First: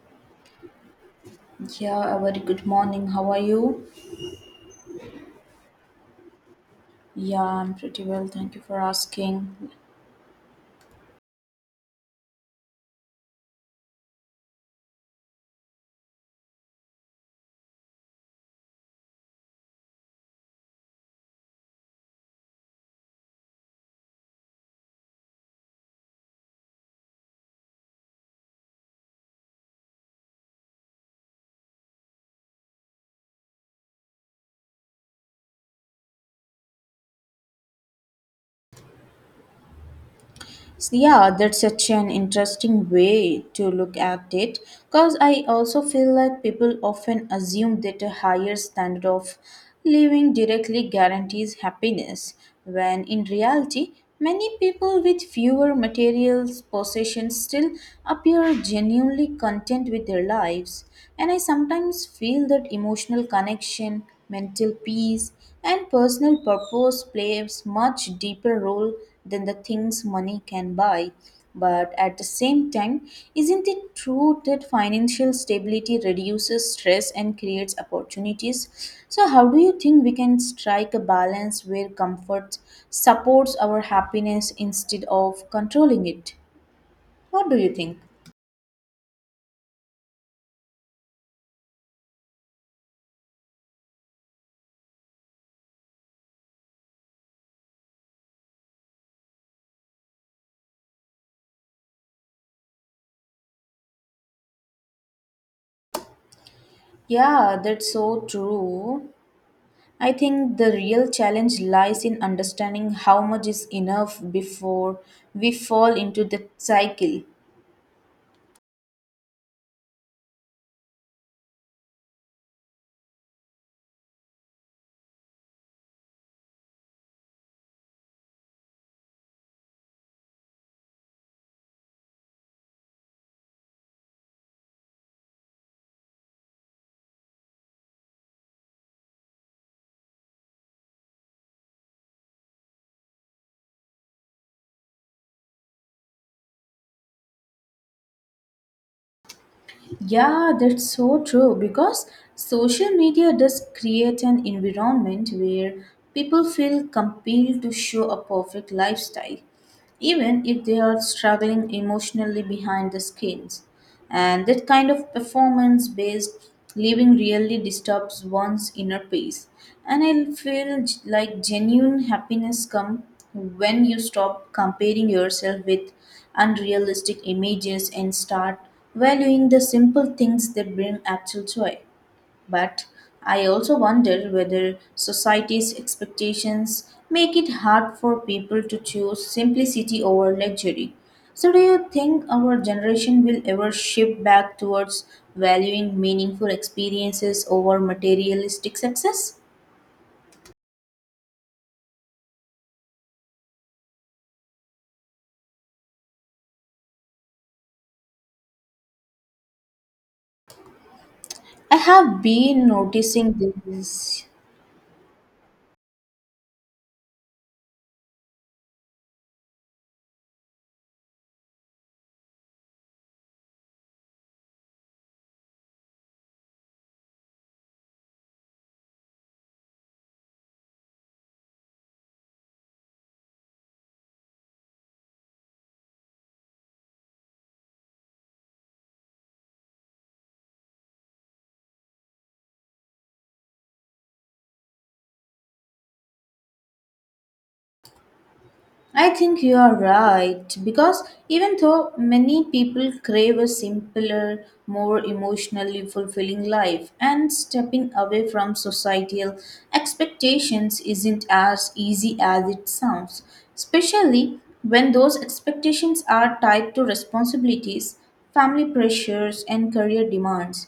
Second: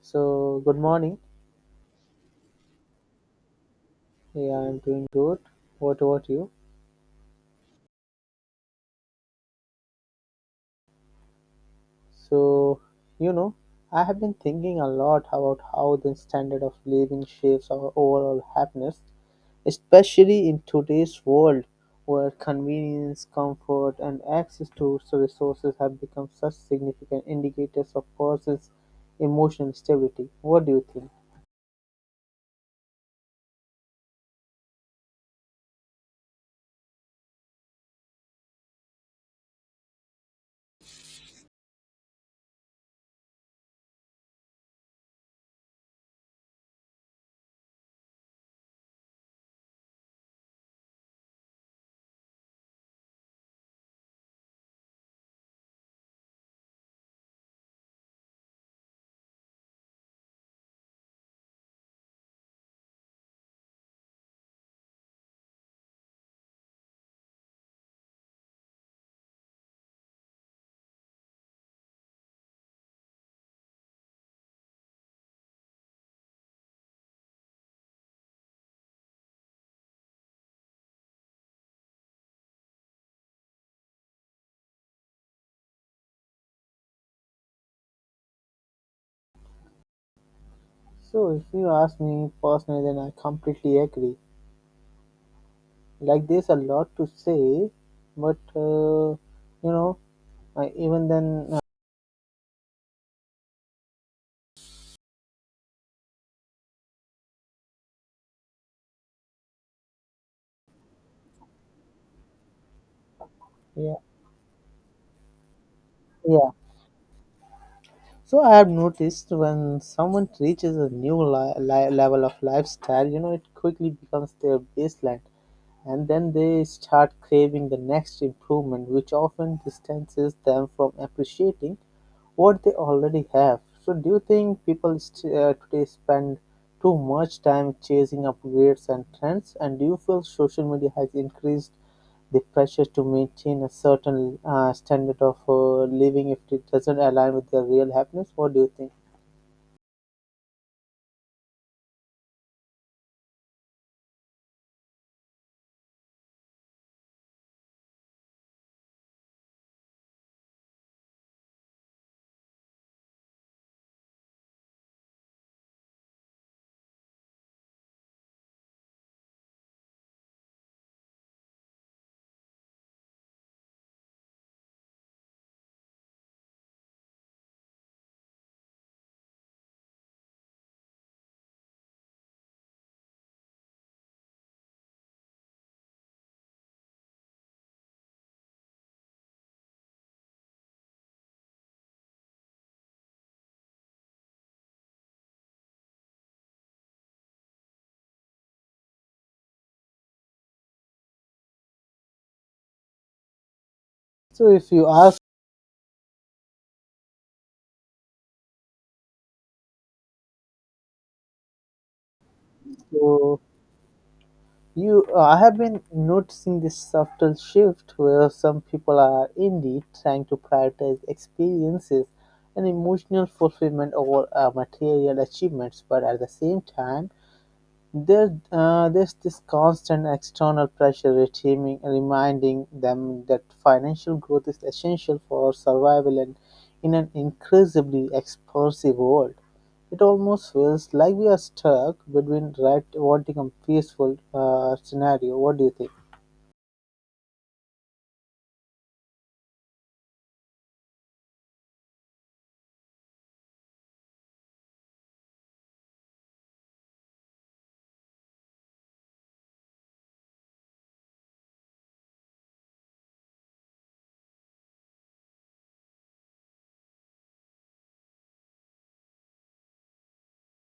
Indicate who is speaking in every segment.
Speaker 1: So, good morning.
Speaker 2: Yeah, a very good morning. How are you?
Speaker 1: Yeah, I'm doing good. What about you?
Speaker 2: Yeah, I'm pretty well. Thank you for asking.
Speaker 1: So, you know, I have been thinking a lot about how the standard of living shapes our overall happiness, especially in today's world where convenience, comfort, and access to resources have become such significant indicators of person's emotional stability. What do you think?
Speaker 2: Yeah, that's such an interesting way to look at it because I also feel like people often assume that a higher standard of living directly guarantees happiness, when in reality, many people with fewer material possessions still appear genuinely content with their lives. And I sometimes feel that emotional connection, mental peace, and personal purpose plays much deeper role than the things money can buy. But at the same time, isn't it true that financial stability reduces stress and creates opportunities? So, how do you think we can strike a balance where comfort supports our happiness instead of controlling it? What do you think?
Speaker 1: So, if you ask me personally, then I completely agree. Like there's a lot to say, but you know, even then,
Speaker 2: Yeah, that's so true. I think the real challenge lies in understanding how much is
Speaker 1: yeah,
Speaker 2: enough before we fall into the
Speaker 1: yeah.
Speaker 2: cycle.
Speaker 1: So I have noticed when someone reaches a level of lifestyle, it quickly becomes their baseline, and then they start craving the next improvement, which often distances them from appreciating what they already have. So, do you think people today spend too much time chasing upgrades and trends? And do you feel social media has increased the pressure to maintain a certain standard of living if it doesn't align with their real happiness? What do you think?
Speaker 2: Yeah, that's so true because social media does create an environment where people feel compelled to show a perfect lifestyle, even if they are struggling emotionally behind the screens. And that kind of performance based living really disturbs one's inner peace. And I feel like genuine happiness comes when you stop comparing yourself with unrealistic images and start valuing the simple things that bring actual joy. But I also wonder whether society's expectations make it hard for people to choose simplicity over luxury. So, do you think our generation will ever shift back towards valuing meaningful experiences over materialistic success?
Speaker 1: So, if you ask,
Speaker 2: I have been
Speaker 1: so
Speaker 2: noticing this.
Speaker 1: You, I have been noticing this subtle shift where some people are indeed trying to prioritize experiences and emotional fulfillment over material achievements, but at the same time, there's this constant external pressure retaining, reminding them that financial growth is essential for survival and in an increasingly explosive world. It almost feels like we are stuck between right, wanting a peaceful scenario. What do you think?
Speaker 2: I think you are right because even though many people crave a simpler, more emotionally fulfilling life, and stepping away from societal expectations isn't as easy as it sounds, especially when those expectations are tied to responsibilities, family pressures, and career demands.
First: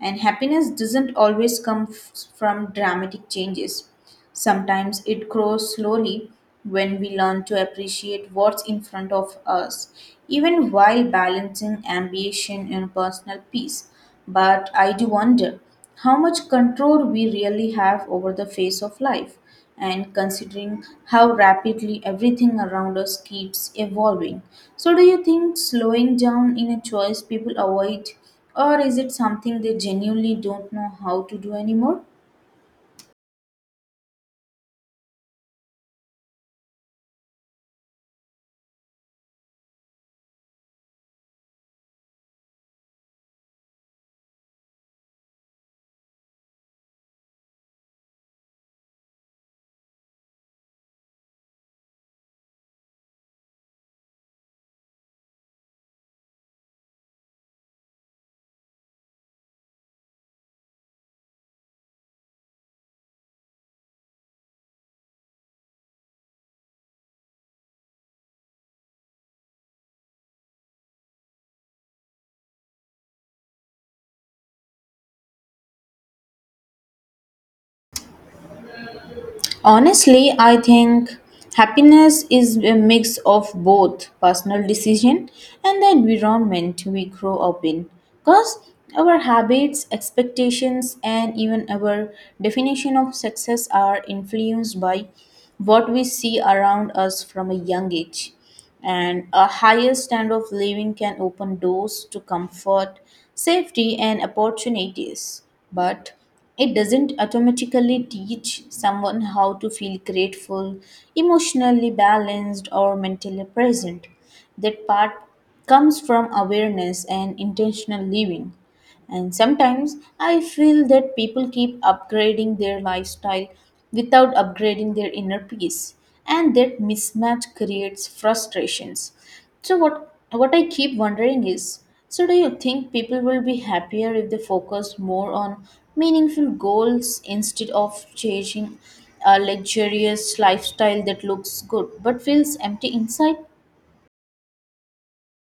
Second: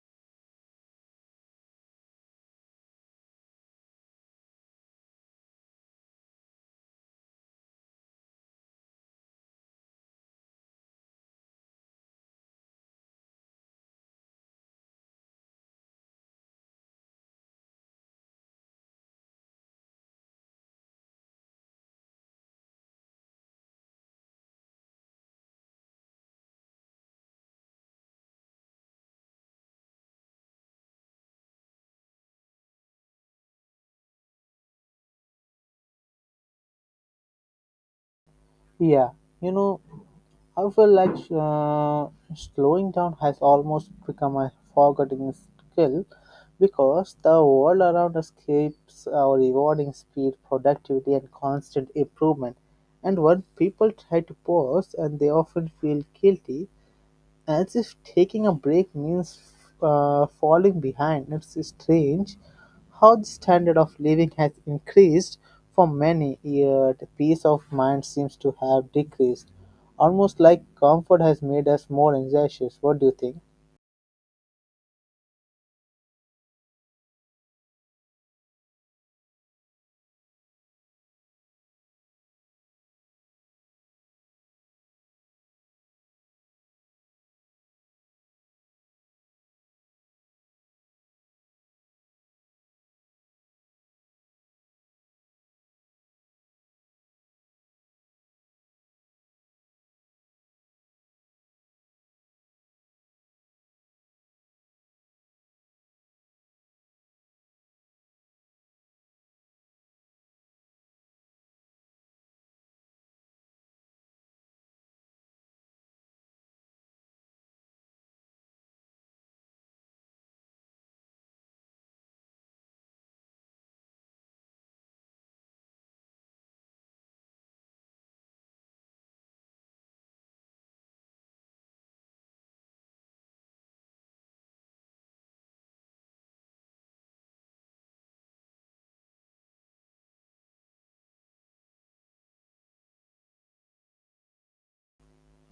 Speaker 2: And happiness doesn't always come from dramatic changes. Sometimes it grows slowly when we learn to appreciate what's in front of us, even while balancing ambition and personal peace. But I do wonder how much control we really have over the face of life, and considering how rapidly everything around us keeps evolving. So, do you think slowing down in a choice people avoid, or is it something they genuinely don't know how to do anymore?
Speaker 1: Yeah, you know, I feel like slowing down has almost become a forgotten skill because the world around us keeps our rewarding speed, productivity, and constant improvement. And when people try to pause, and they often feel guilty as if taking a break means falling behind. It's strange how the standard of living has increased for many, yet peace of mind seems to have decreased. Almost like comfort has made us more anxious. What do you think?
Speaker 2: Honestly, I think happiness is a mix of both personal decision and the environment we grow up in. Because our habits, expectations, and even our definition of success are influenced by what we see around us from a young age. And a higher standard of living can open doors to comfort, safety, and opportunities. But it doesn't automatically teach someone how to feel grateful, emotionally balanced, or mentally present. That part comes from awareness and intentional living. And sometimes I feel that people keep upgrading their lifestyle without upgrading their inner peace, and that mismatch creates frustrations. So what I keep wondering is, so do you think people will be happier if they focus more on meaningful goals instead of chasing a luxurious lifestyle that looks good but feels empty inside?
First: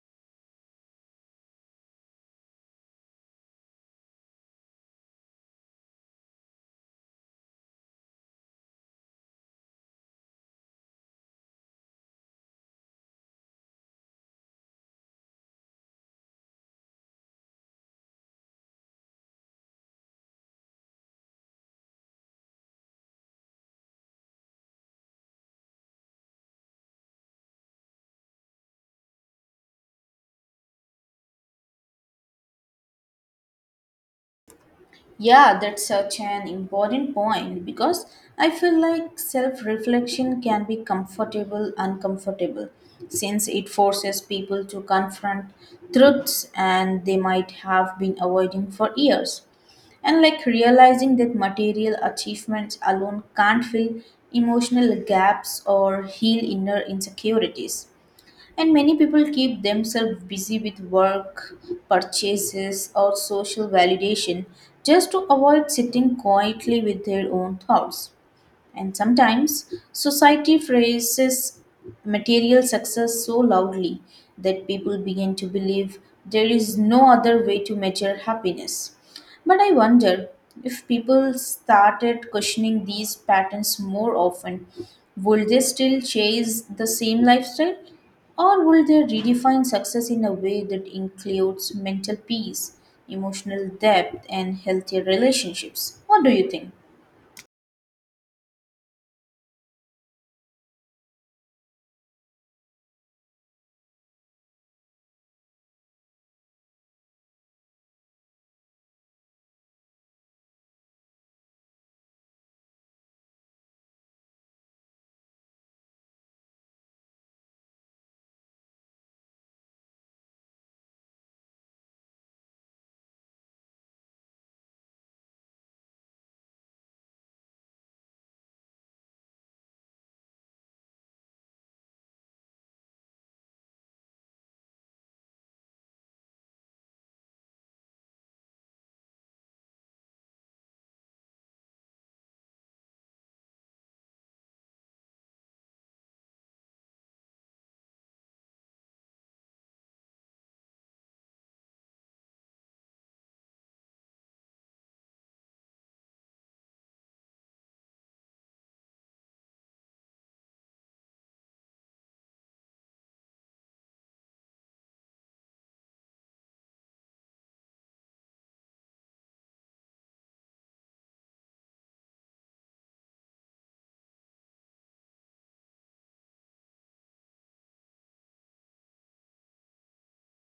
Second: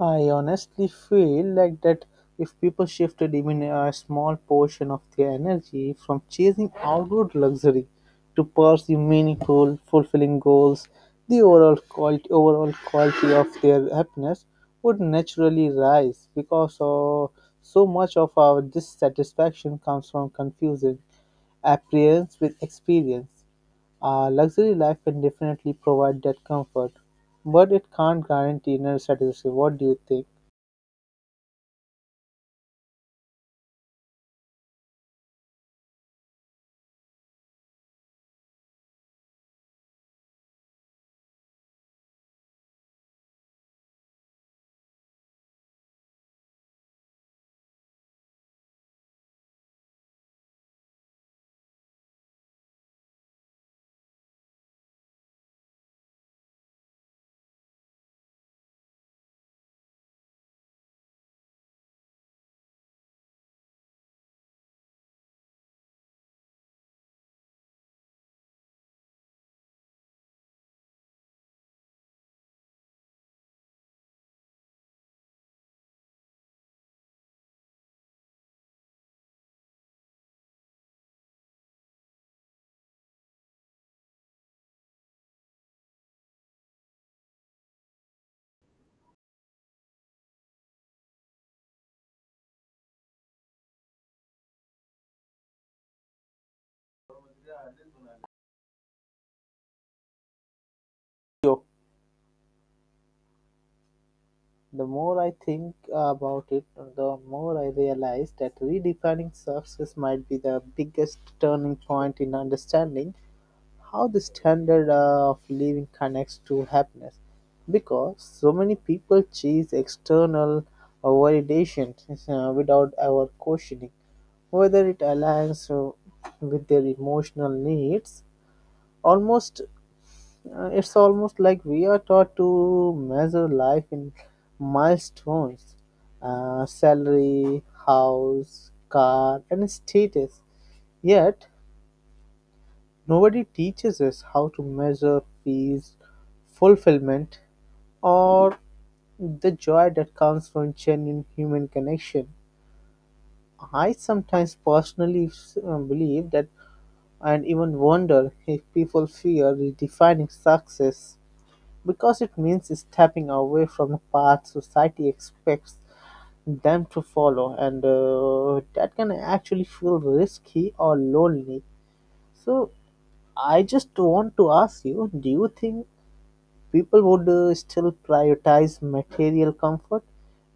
Speaker 1: I honestly feel like that if people shifted even a small portion of their energy from chasing outward luxury to pursue meaningful, fulfilling goals, the overall quality of their happiness would naturally rise because of so much of our dissatisfaction comes from confusing appearance with experience. Luxury life can definitely provide that comfort, but it can't guarantee inner satisfaction. What do you think?
Speaker 2: Yeah, that's such an important point because I feel like self reflection can be comfortable, uncomfortable, since it forces people to confront truths and they might have been avoiding for years. And like realizing that material achievements alone can't fill emotional gaps or heal inner insecurities. And many people keep themselves busy with work, purchases, or social validation just to avoid sitting quietly with their own thoughts. And sometimes society phrases material success so loudly that people begin to believe there is no other way to measure happiness. But I wonder, if people started questioning these patterns more often, would they still chase the same lifestyle? Or will they redefine success in a way that includes mental peace, emotional depth, and healthier relationships? What do you think?
Speaker 1: Yo, the more I think about it, the more I realize that redefining success might be the biggest turning point in understanding how the standard of living connects to happiness because so many people chase external validation without ever questioning whether it aligns with their emotional needs almost it's almost like we are taught to measure life in milestones, salary, house, car, and status. Yet nobody teaches us how to measure peace, fulfillment, or the joy that comes from genuine human connection. I sometimes personally believe that and even wonder if people fear redefining success because it means stepping away from the path society expects them to follow, and that can actually feel risky or lonely. So, I just want to ask you, do you think people would still prioritize material comfort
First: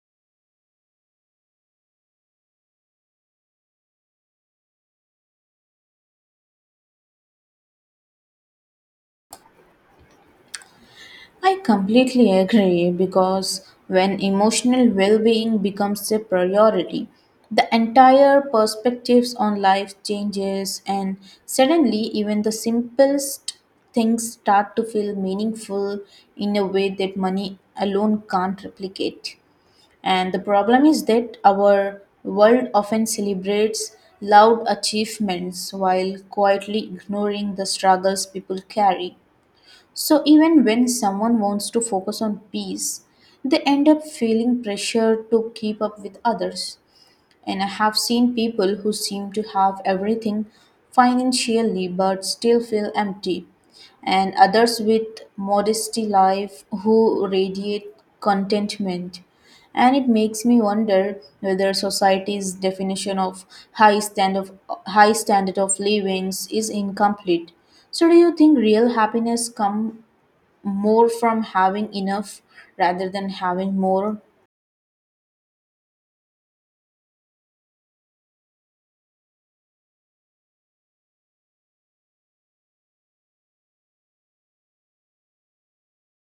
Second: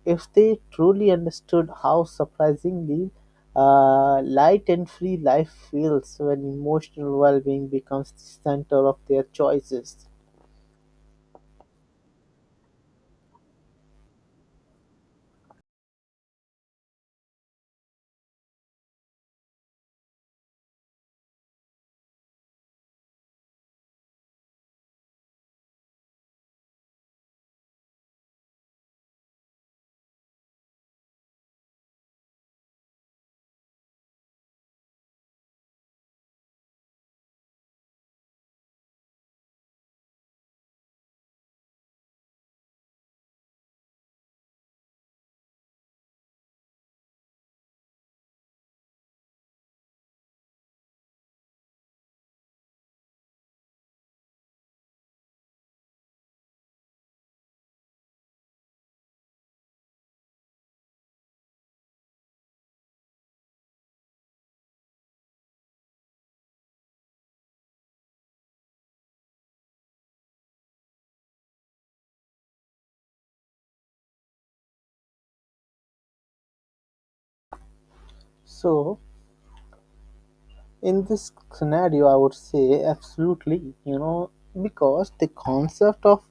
Speaker 1: if they truly understood how surprisingly light and free life feels when emotional well being becomes the center of their choices?
Speaker 2: I completely agree, because when emotional well being becomes a priority, the entire perspectives on life changes, and suddenly, even the simplest things start to feel meaningful in a way that money alone can't replicate. And the problem is that our world often celebrates loud achievements while quietly ignoring the struggles people carry, so, even when someone wants to focus on peace, they end up feeling pressure to keep up with others. And I have seen people who seem to have everything financially but still feel empty, and others with modesty life who radiate contentment. And it makes me wonder whether society's definition of high standard of living is incomplete. So, do you think real happiness come more from having enough rather than having more?
Speaker 1: So, in this scenario, I would say absolutely, you know, because the concept of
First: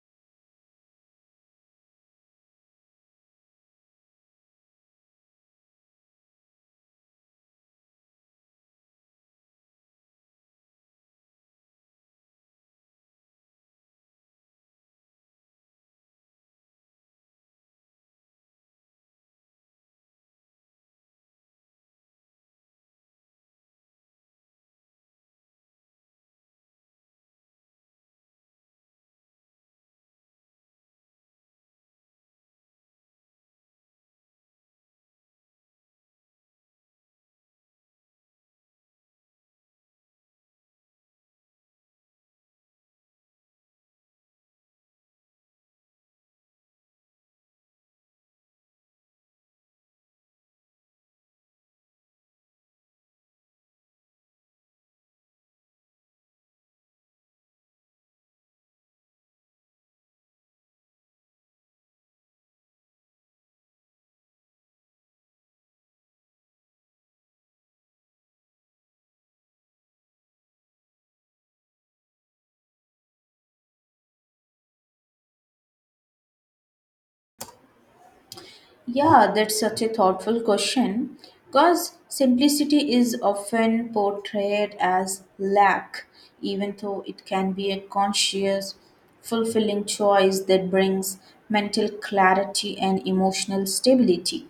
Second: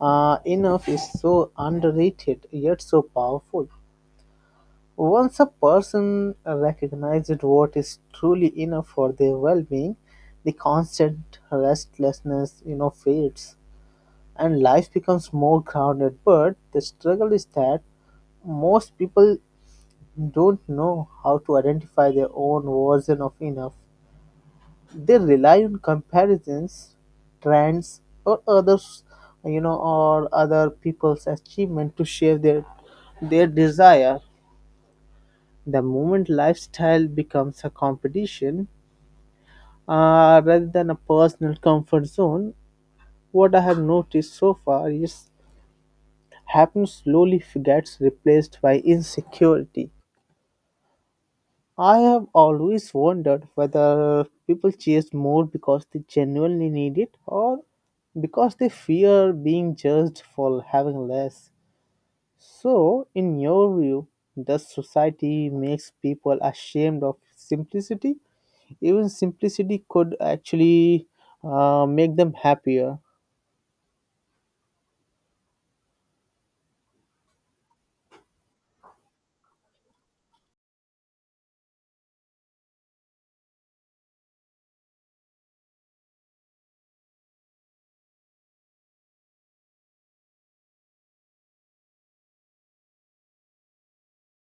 Speaker 1: enough is so underrated yet so powerful. Once a person recognizes what is truly enough for their well-being, the constant restlessness, you know, fades, and life becomes more grounded. But the struggle is that most people don't know how to identify their own version of enough. They rely on comparisons, trends, or others, you know, or other people's achievement to shape their desire. The moment lifestyle becomes a competition rather than a personal comfort zone, what I have noticed so far is happiness slowly gets replaced by insecurity. I have always wondered whether people chase more because they genuinely need it or because they fear being judged for having less. So, in your view, does society makes people ashamed of simplicity? Even simplicity could actually make them happier.
Speaker 2: Yeah, that's such a thoughtful question, because simplicity is often portrayed as lack, even though it can be a conscious, fulfilling choice that brings mental clarity and emotional stability.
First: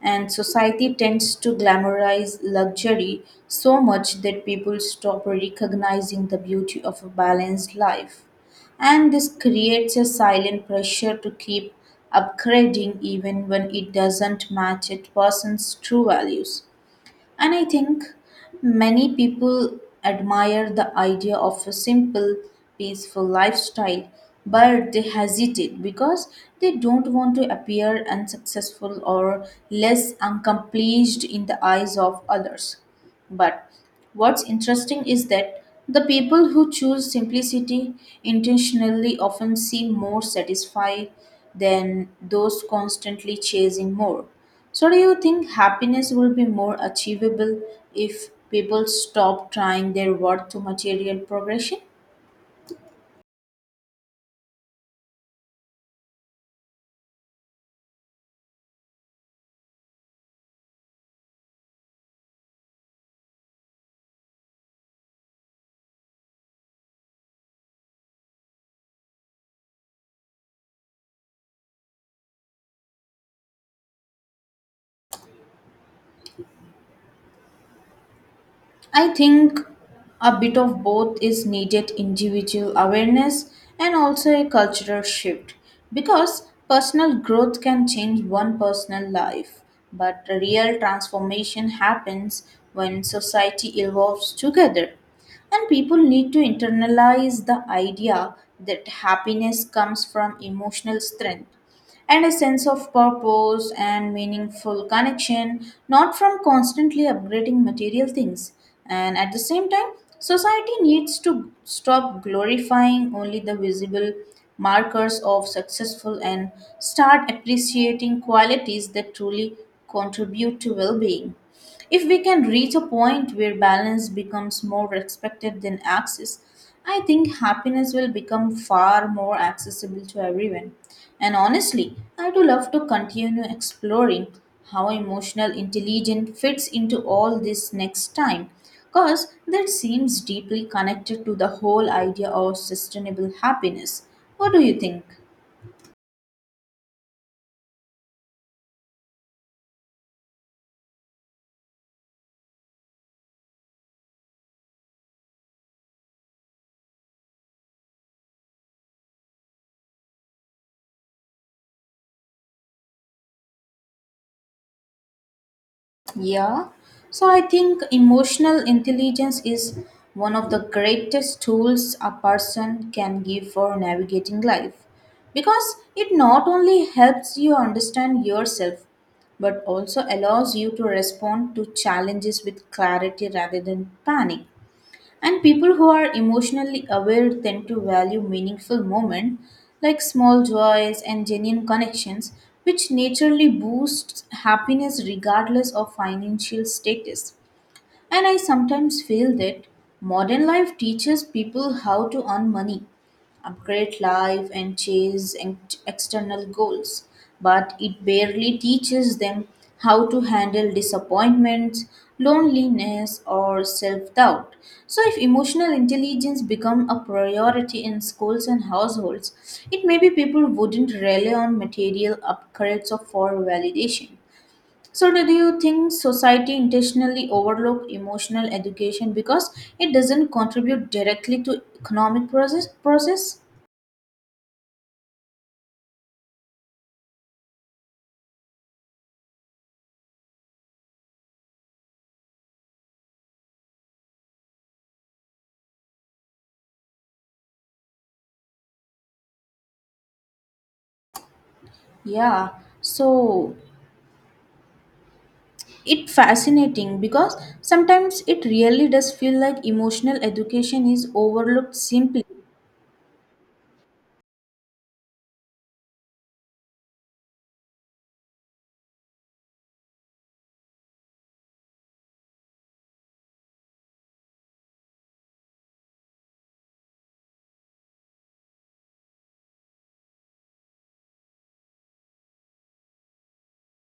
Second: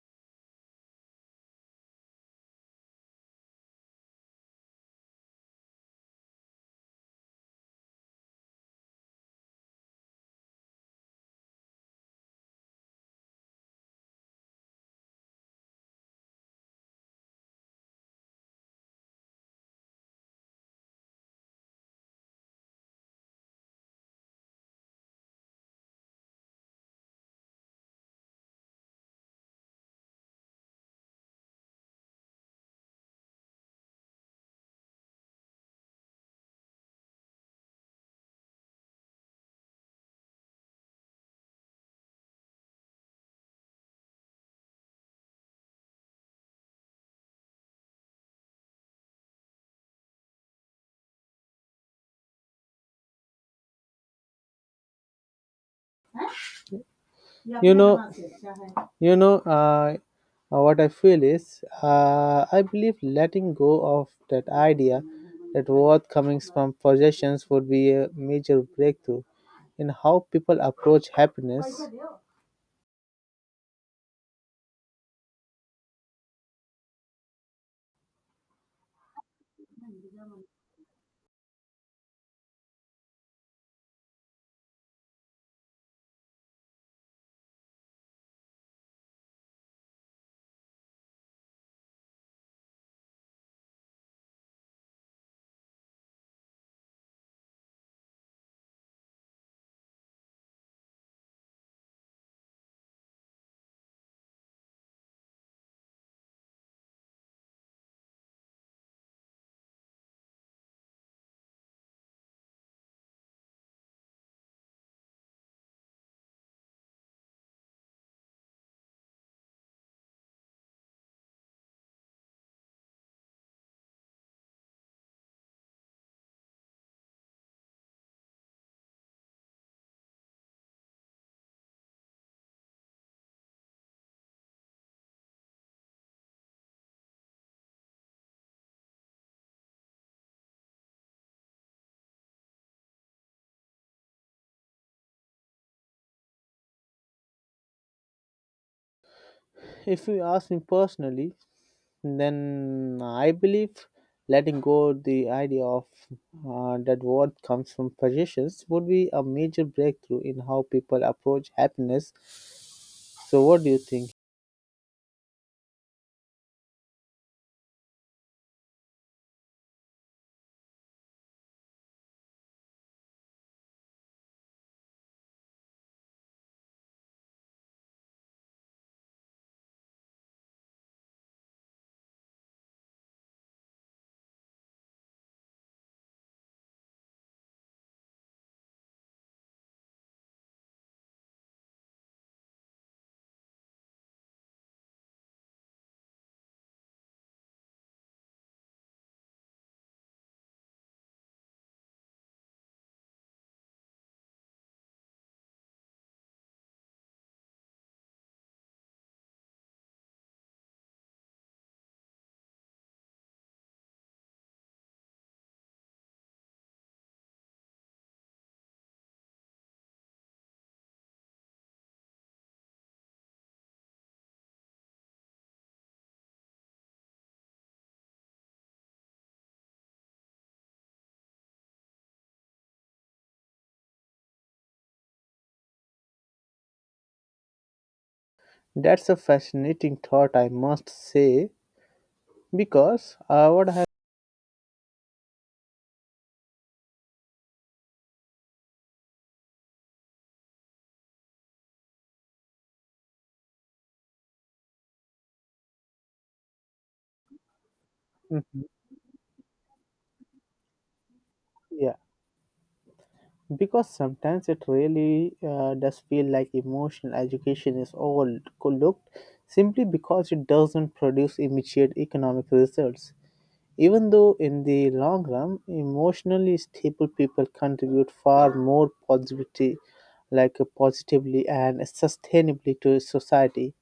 Speaker 2: And society tends to glamorize luxury so much that people stop recognizing the beauty of a balanced life. And this creates a silent pressure to keep upgrading, even when it doesn't match a person's true values. And I think many people admire the idea of a simple, peaceful lifestyle, but they hesitate because they don't want to appear unsuccessful or less accomplished in the eyes of others. But what's interesting is that the people who choose simplicity intentionally often seem more satisfied than those constantly chasing more. So, do you think happiness will be more achievable if people stop trying their worth to material progression?
Speaker 1: You know you know what I feel is I believe letting go of that idea that worth coming from possessions would be a major breakthrough in how people approach happiness.
Speaker 2: I think a bit of both is needed, individual awareness and also a cultural shift, because personal growth can change one personal life, but a real transformation happens when society evolves together. And people need to internalize the idea that happiness comes from emotional strength and a sense of purpose and meaningful connection, not from constantly upgrading material things. And at the same time, society needs to stop glorifying only the visible markers of successful and start appreciating qualities that truly contribute to well being. If we can reach a point where balance becomes more respected than access, I think happiness will become far more accessible to everyone. And honestly, I do love to continue exploring how emotional intelligence fits into all this next time, because that seems deeply connected to the whole idea of sustainable happiness. What do you think?
Speaker 1: If you ask me personally, then I believe letting go the idea of that what comes from possessions would be a major breakthrough in how people approach happiness. So, what do you think?
Speaker 2: Yeah, so I think emotional intelligence is one of the greatest tools a person can give for navigating life, because it not only helps you understand yourself but also allows you to respond to challenges with clarity rather than panic. And people who are emotionally aware tend to value meaningful moments, like small joys and genuine connections, which naturally boosts happiness regardless of financial status. And I sometimes feel that modern life teaches people how to earn money, upgrade life, and chase external goals. But it barely teaches them how to handle disappointments, loneliness, or self doubt. So, if emotional intelligence become a priority in schools and households, it may be people wouldn't rely on material upgrades or for validation. So, do you think society intentionally overlook emotional education because it doesn't contribute directly to economic process?
Speaker 1: That's a fascinating thought, I must say, because what I...
Speaker 2: Yeah. So, it fascinating because sometimes it
Speaker 1: Mhm.
Speaker 2: really does feel like emotional education is overlooked
Speaker 1: Yeah,
Speaker 2: simply.
Speaker 1: because sometimes it really does feel like emotional education is overlooked simply because it doesn't produce immediate economic results. Even though, in the long run, emotionally stable people contribute far more positivity, like positively and sustainably to society.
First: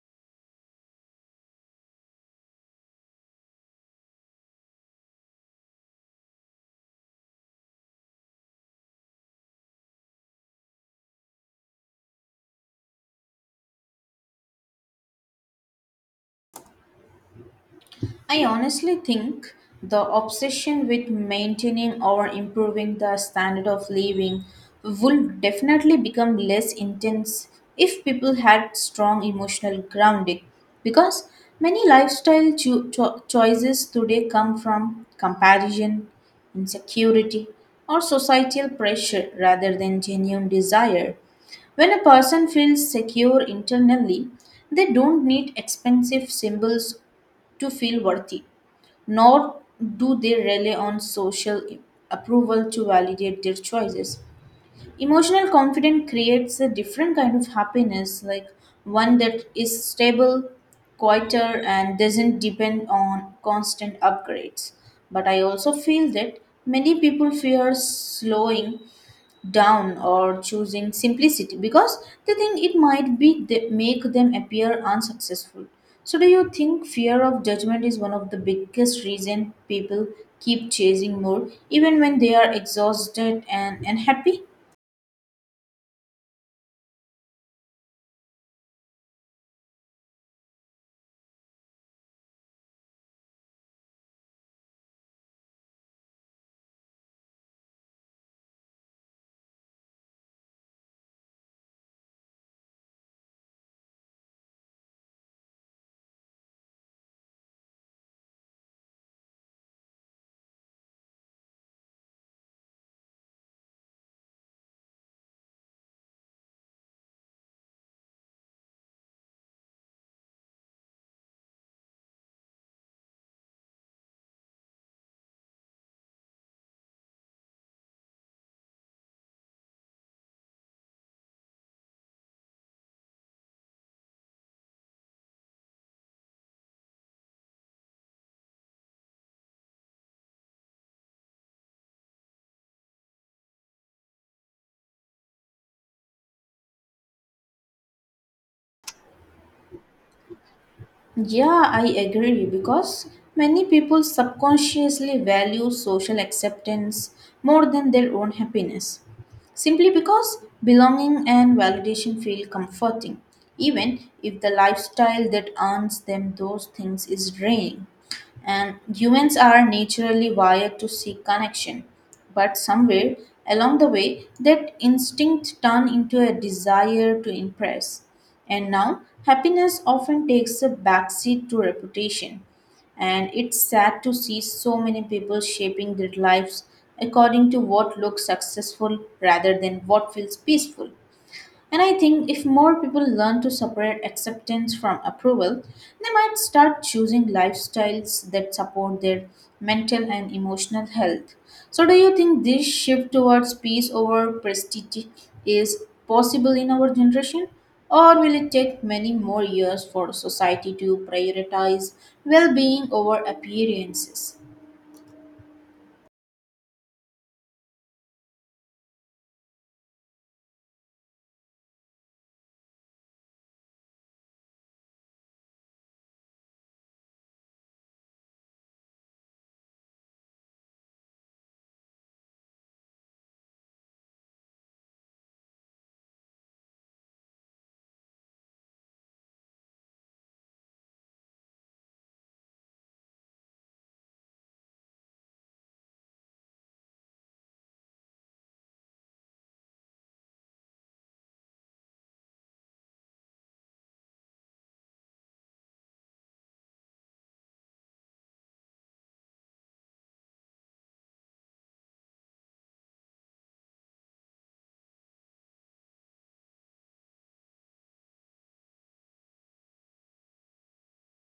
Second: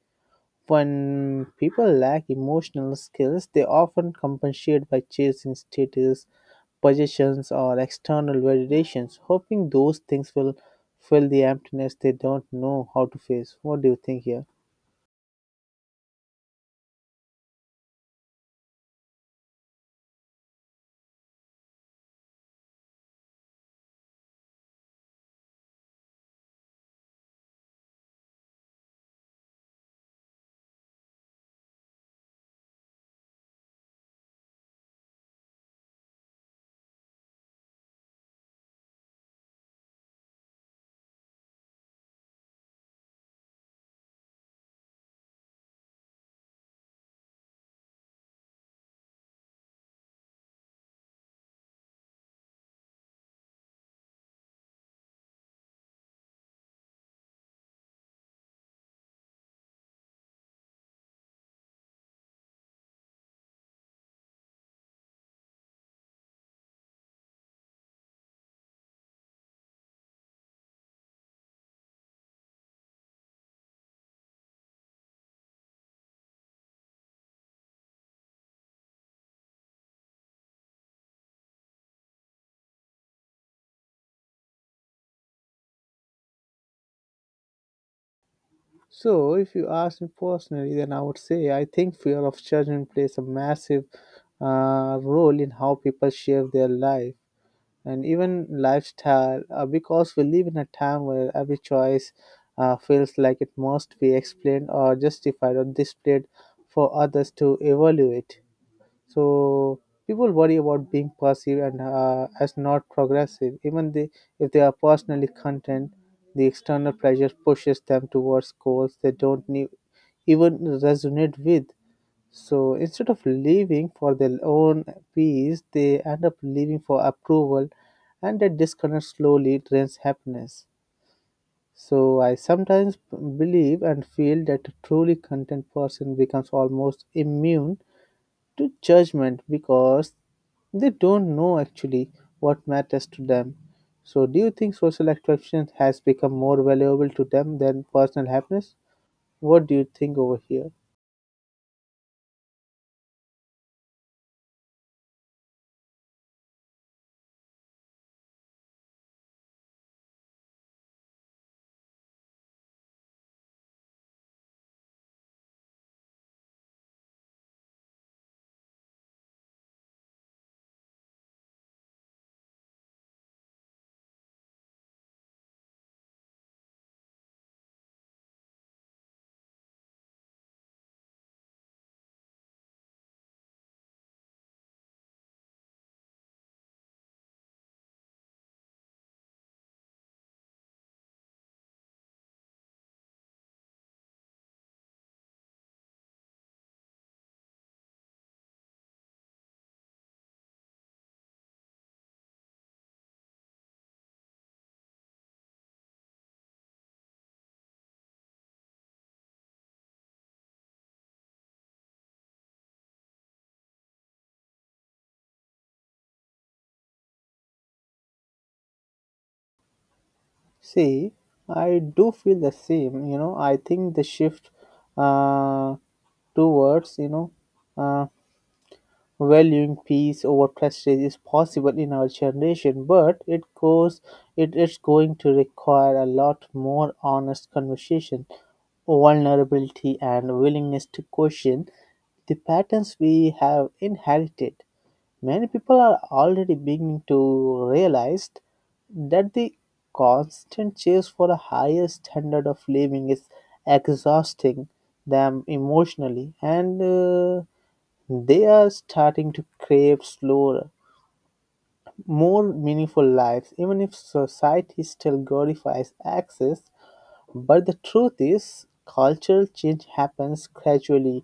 Speaker 1: When people lack emotional skills, they often compensate by chasing status, possessions, or external validations, hoping those things will fill the emptiness they don't know how to face. What do you think here?
Speaker 2: I honestly think the obsession with maintaining or improving the standard of living would definitely become less intense if people had strong emotional grounding, because many lifestyle choices today come from comparison, insecurity, or societal pressure rather than genuine desire. When a person feels secure internally, they don't need expensive symbols to feel worthy, nor do they rely on social approval to validate their choices. Emotional confidence creates a different kind of happiness, like one that is stable, quieter, and doesn't depend on constant upgrades. But I also feel that many people fear slowing down or choosing simplicity because they think it might be make them appear unsuccessful. So, do you think fear of judgment is one of the biggest reason people keep chasing more even when they are exhausted and unhappy?
Speaker 1: So, if you ask me personally, then I would say I think fear of judgment plays a massive role in how people shape their life and even lifestyle, because we live in a time where every choice feels like it must be explained or justified or displayed for others to evaluate. So people worry about being passive and as not progressive, even they, if they are personally content. The external pressure pushes them towards goals they don't need, even resonate with. So instead of living for their own peace, they end up living for approval, and that disconnect slowly drains happiness. So I sometimes believe and feel that a truly content person becomes almost immune to judgment because they don't know actually what matters to them. So, do you think social acceptance has become more valuable to them than personal happiness? What do you think over here?
Speaker 2: Yeah, I agree, because many people subconsciously value social acceptance more than their own happiness, simply because belonging and validation feel comforting, even if the lifestyle that earns them those things is draining. And humans are naturally wired to seek connection, but somewhere along the way, that instinct turned into a desire to impress. And now, happiness often takes a backseat to reputation, and it's sad to see so many people shaping their lives according to what looks successful rather than what feels peaceful. And I think if more people learn to separate acceptance from approval, they might start choosing lifestyles that support their mental and emotional health. So, do you think this shift towards peace over prestige is possible in our generation? Or will it take many more years for society to prioritize well being over appearances?
Speaker 1: See, I do feel the same. You know, I think the shift uh, towards you know uh, Valuing peace over prestige is possible in our generation, but it is going to require a lot more honest conversation, vulnerability, and willingness to question the patterns we have inherited. Many people are already beginning to realize that the constant chase for a higher standard of living is exhausting them emotionally, and they are starting to crave slower, more meaningful lives, even if society still glorifies access. But the truth is, cultural change happens gradually.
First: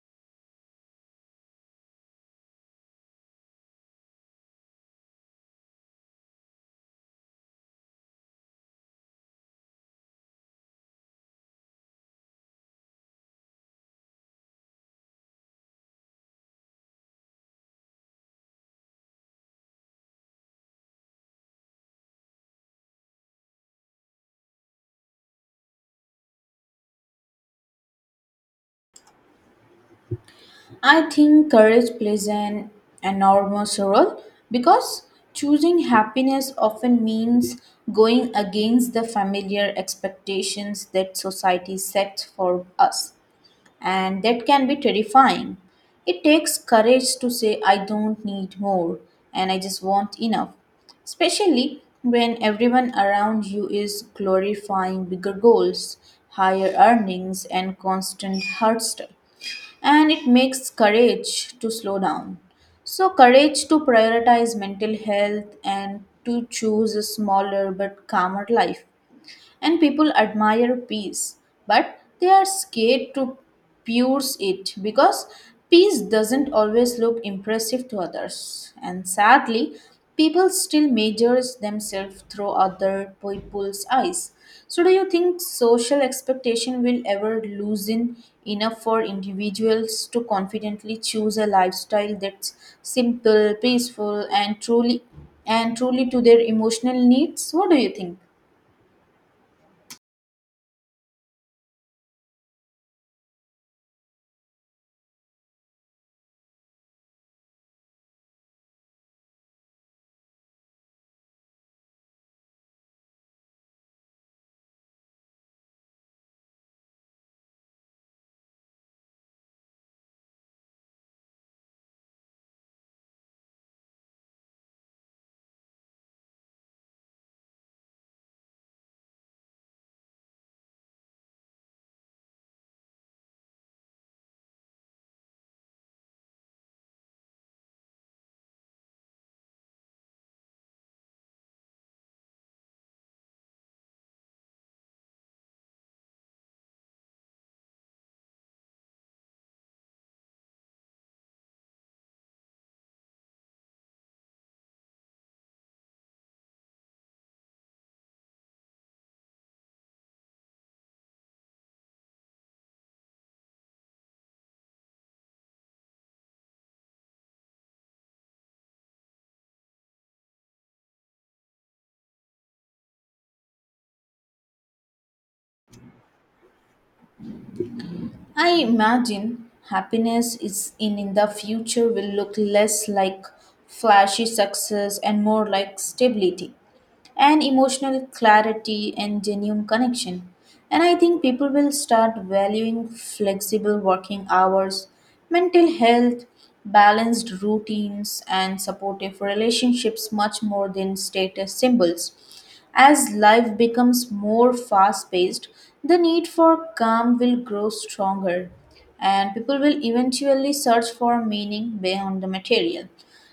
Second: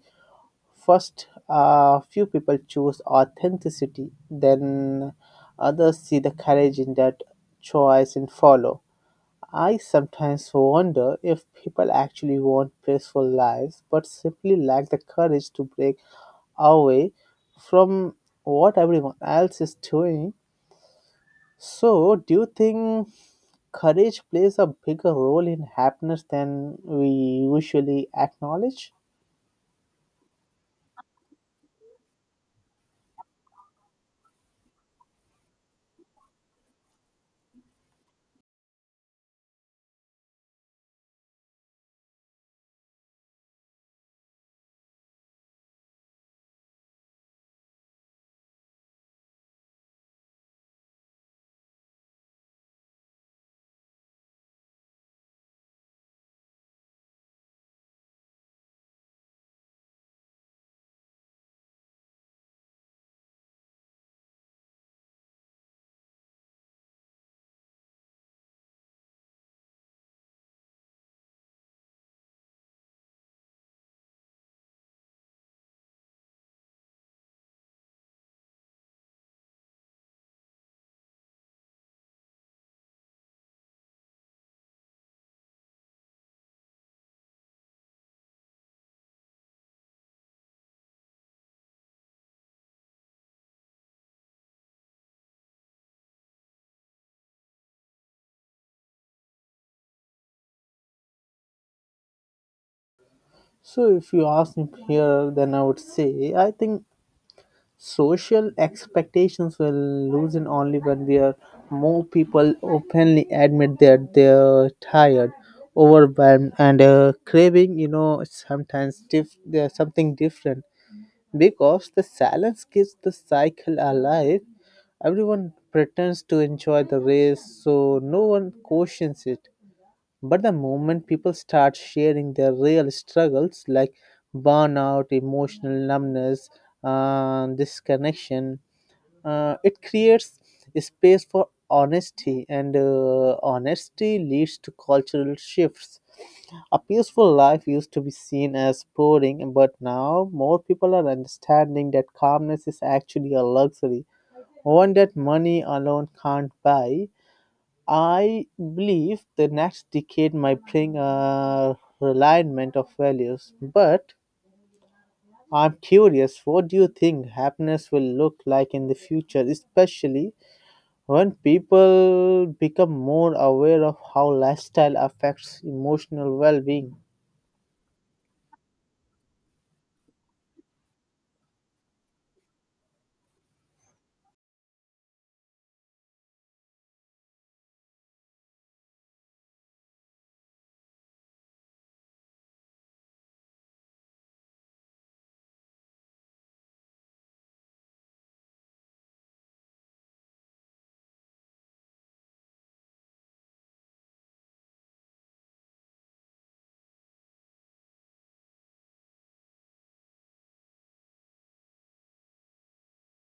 Speaker 1: First, few people choose authenticity, then others see the courage in that choice and follow. I sometimes wonder if people actually want peaceful lives but simply lack the courage to break away from what everyone else is doing. So, do you think courage plays a bigger role in happiness than we usually acknowledge?
Speaker 2: I think courage plays an enormous role, because choosing happiness often means going against the familiar expectations that society sets for us, and that can be terrifying. It takes courage to say, I don't need more and I just want enough, especially when everyone around you is glorifying bigger goals, higher earnings, and constant hustle, and it makes courage to slow down. So, courage to prioritize mental health and to choose a smaller but calmer life, and people admire peace, but they are scared to pierce it because peace doesn't always look impressive to others, and sadly, people still measures themselves through other people's eyes. So, do you think social expectation will ever loosen enough for individuals to confidently choose a lifestyle that's simple, peaceful, and truly, and truly to their emotional needs? What do you think?
Speaker 1: So, if you ask me here, then I would say I think social expectations will loosen only when we are more people openly admit that they're tired, overwhelmed, and craving. You know, sometimes there's something different because the silence keeps the cycle alive. Everyone pretends to enjoy the race, so no one questions it. But the moment people start sharing their real struggles like burnout, emotional numbness, disconnection, it creates a space for honesty, and honesty leads to cultural shifts. A peaceful life used to be seen as boring, but now more people are understanding that calmness is actually a luxury, one that money alone can't buy. I believe the next decade might bring a realignment of values, but I'm curious, what do you think happiness will look like in the future, especially when people become more aware of how lifestyle affects emotional well being?
Speaker 2: I imagine happiness is in the future will look less like flashy success and more like stability and emotional clarity and genuine connection. And I think people will start valuing flexible working hours, mental health, balanced routines, and supportive relationships much more than status symbols. As life becomes more fast paced, the need for calm will grow stronger, and people will eventually search for meaning beyond the material.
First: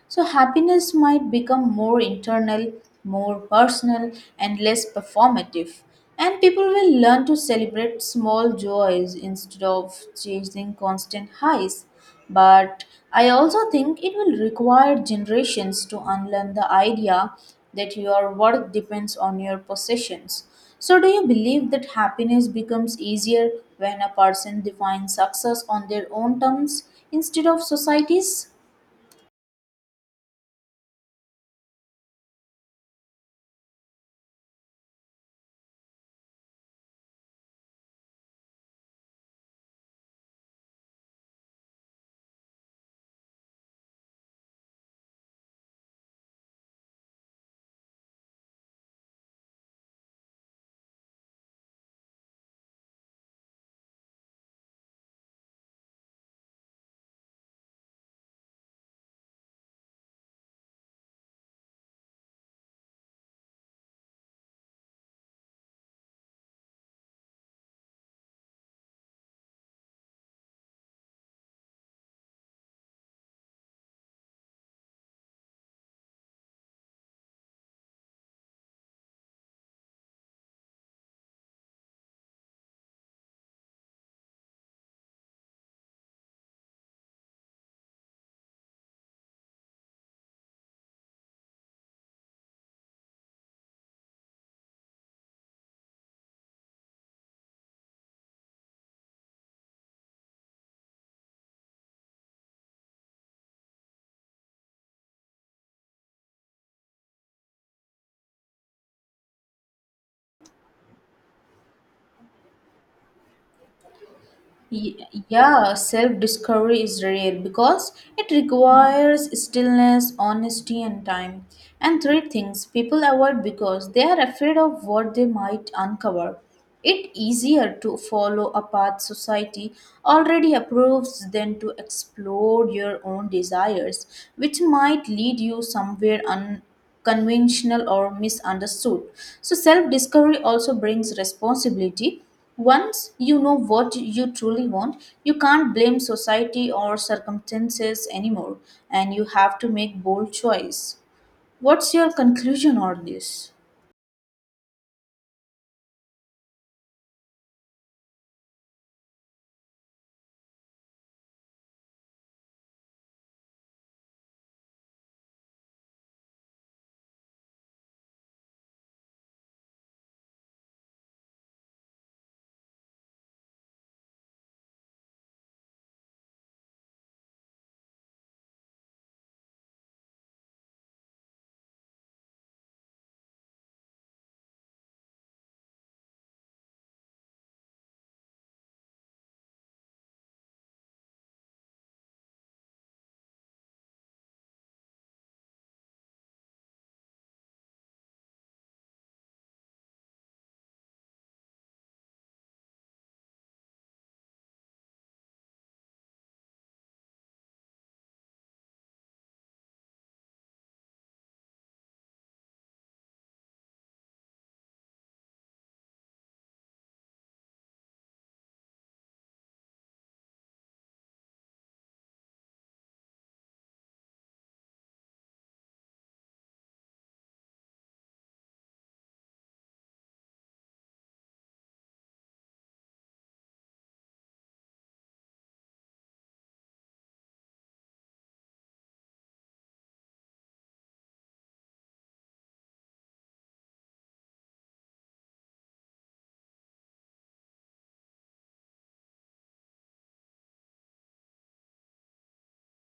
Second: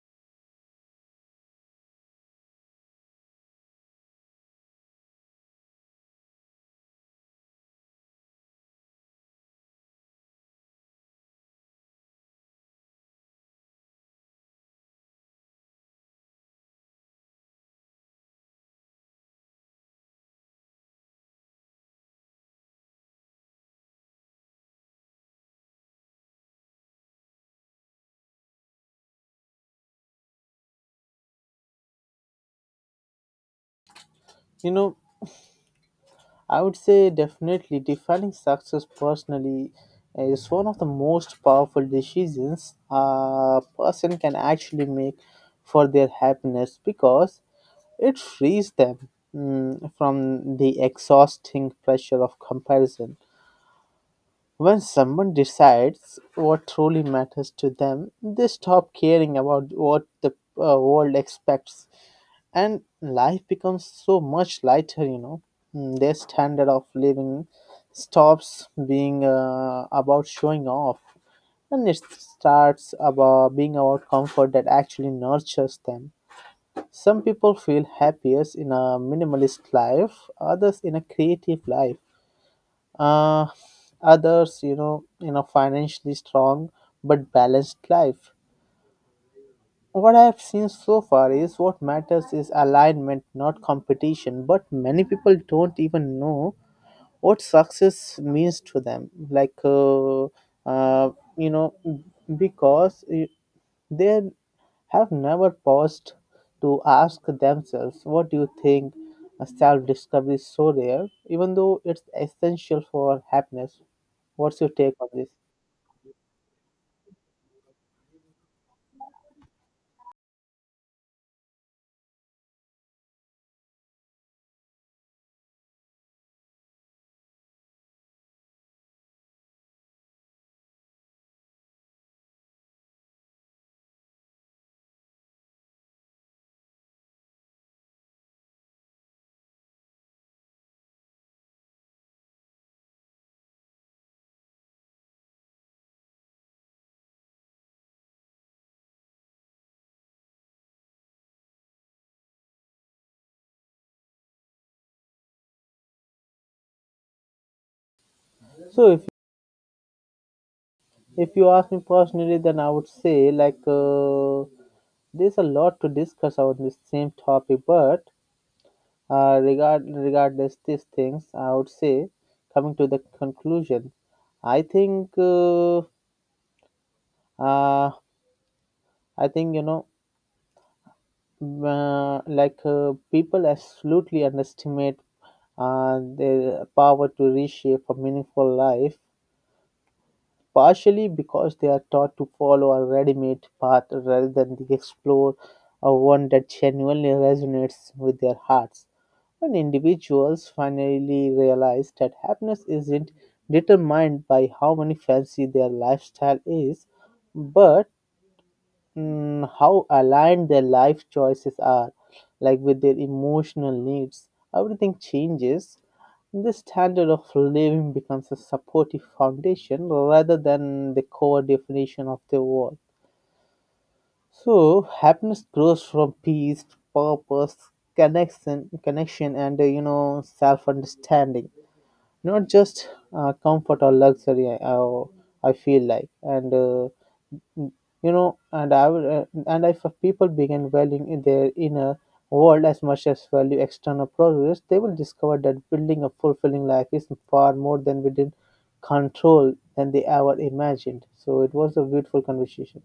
Speaker 2: So, happiness might become more internal, more personal, and less performative. And people will learn to celebrate small joys instead of chasing constant highs. But I also think it will require generations to unlearn the idea that your worth depends on your possessions. So, do you believe that happiness becomes easier when a person defines success on their own terms instead of society's?
Speaker 1: You know, I would say definitely defining success personally is one of the most powerful decisions a person can actually make for their happiness because it frees them, from the exhausting pressure of comparison. When someone decides what truly matters to them, they stop caring about what the world expects, and life becomes so much lighter, you know. Their standard of living stops being about showing off, and it starts about comfort that actually nurtures them. Some people feel happiest in a minimalist life, others in a creative life uh, others, you know, in a financially strong but balanced life. What I have seen so far is what matters is alignment, not competition. But many people don't even know what success means to them. Like, uh, you know, because They have never paused to ask themselves, what do you think? Self discovery is so rare, even though it's essential for happiness. What's your take
Speaker 2: Y-
Speaker 1: on this?
Speaker 2: Yeah, self discovery is real, because it requires stillness, honesty, and time. And three things people avoid because they are afraid of what they might uncover. It easier to follow a path society already approves than to explore your own desires, which might lead you somewhere unconventional or misunderstood. So, self discovery also brings responsibility. Once you know what you truly want, you can't blame society or circumstances anymore, and you have to make bold choice. What's your conclusion on this?
Speaker 1: So, if If you ask me personally, then I would say there's a lot to discuss on this same topic, but regardless these things, I would say coming to the conclusion, I think uh, uh, I think you know like people absolutely underestimate their power to reshape a meaningful life partially because they are taught to follow a ready-made path rather than the explore a one that genuinely resonates with their hearts. When individuals finally realize that happiness isn't determined by how many fancy their lifestyle is, but how aligned their life choices are, like with their emotional needs. Everything changes. This standard of living becomes a supportive foundation rather than the core definition of the world. So happiness grows from peace, purpose, connection, and self-understanding, not just comfort or luxury. I feel like, and you know and I would, and if people begin valuing in their inner world as much as value external progress, they will discover that building a fulfilling life is far more than within control than they ever imagined. So it was a beautiful conversation.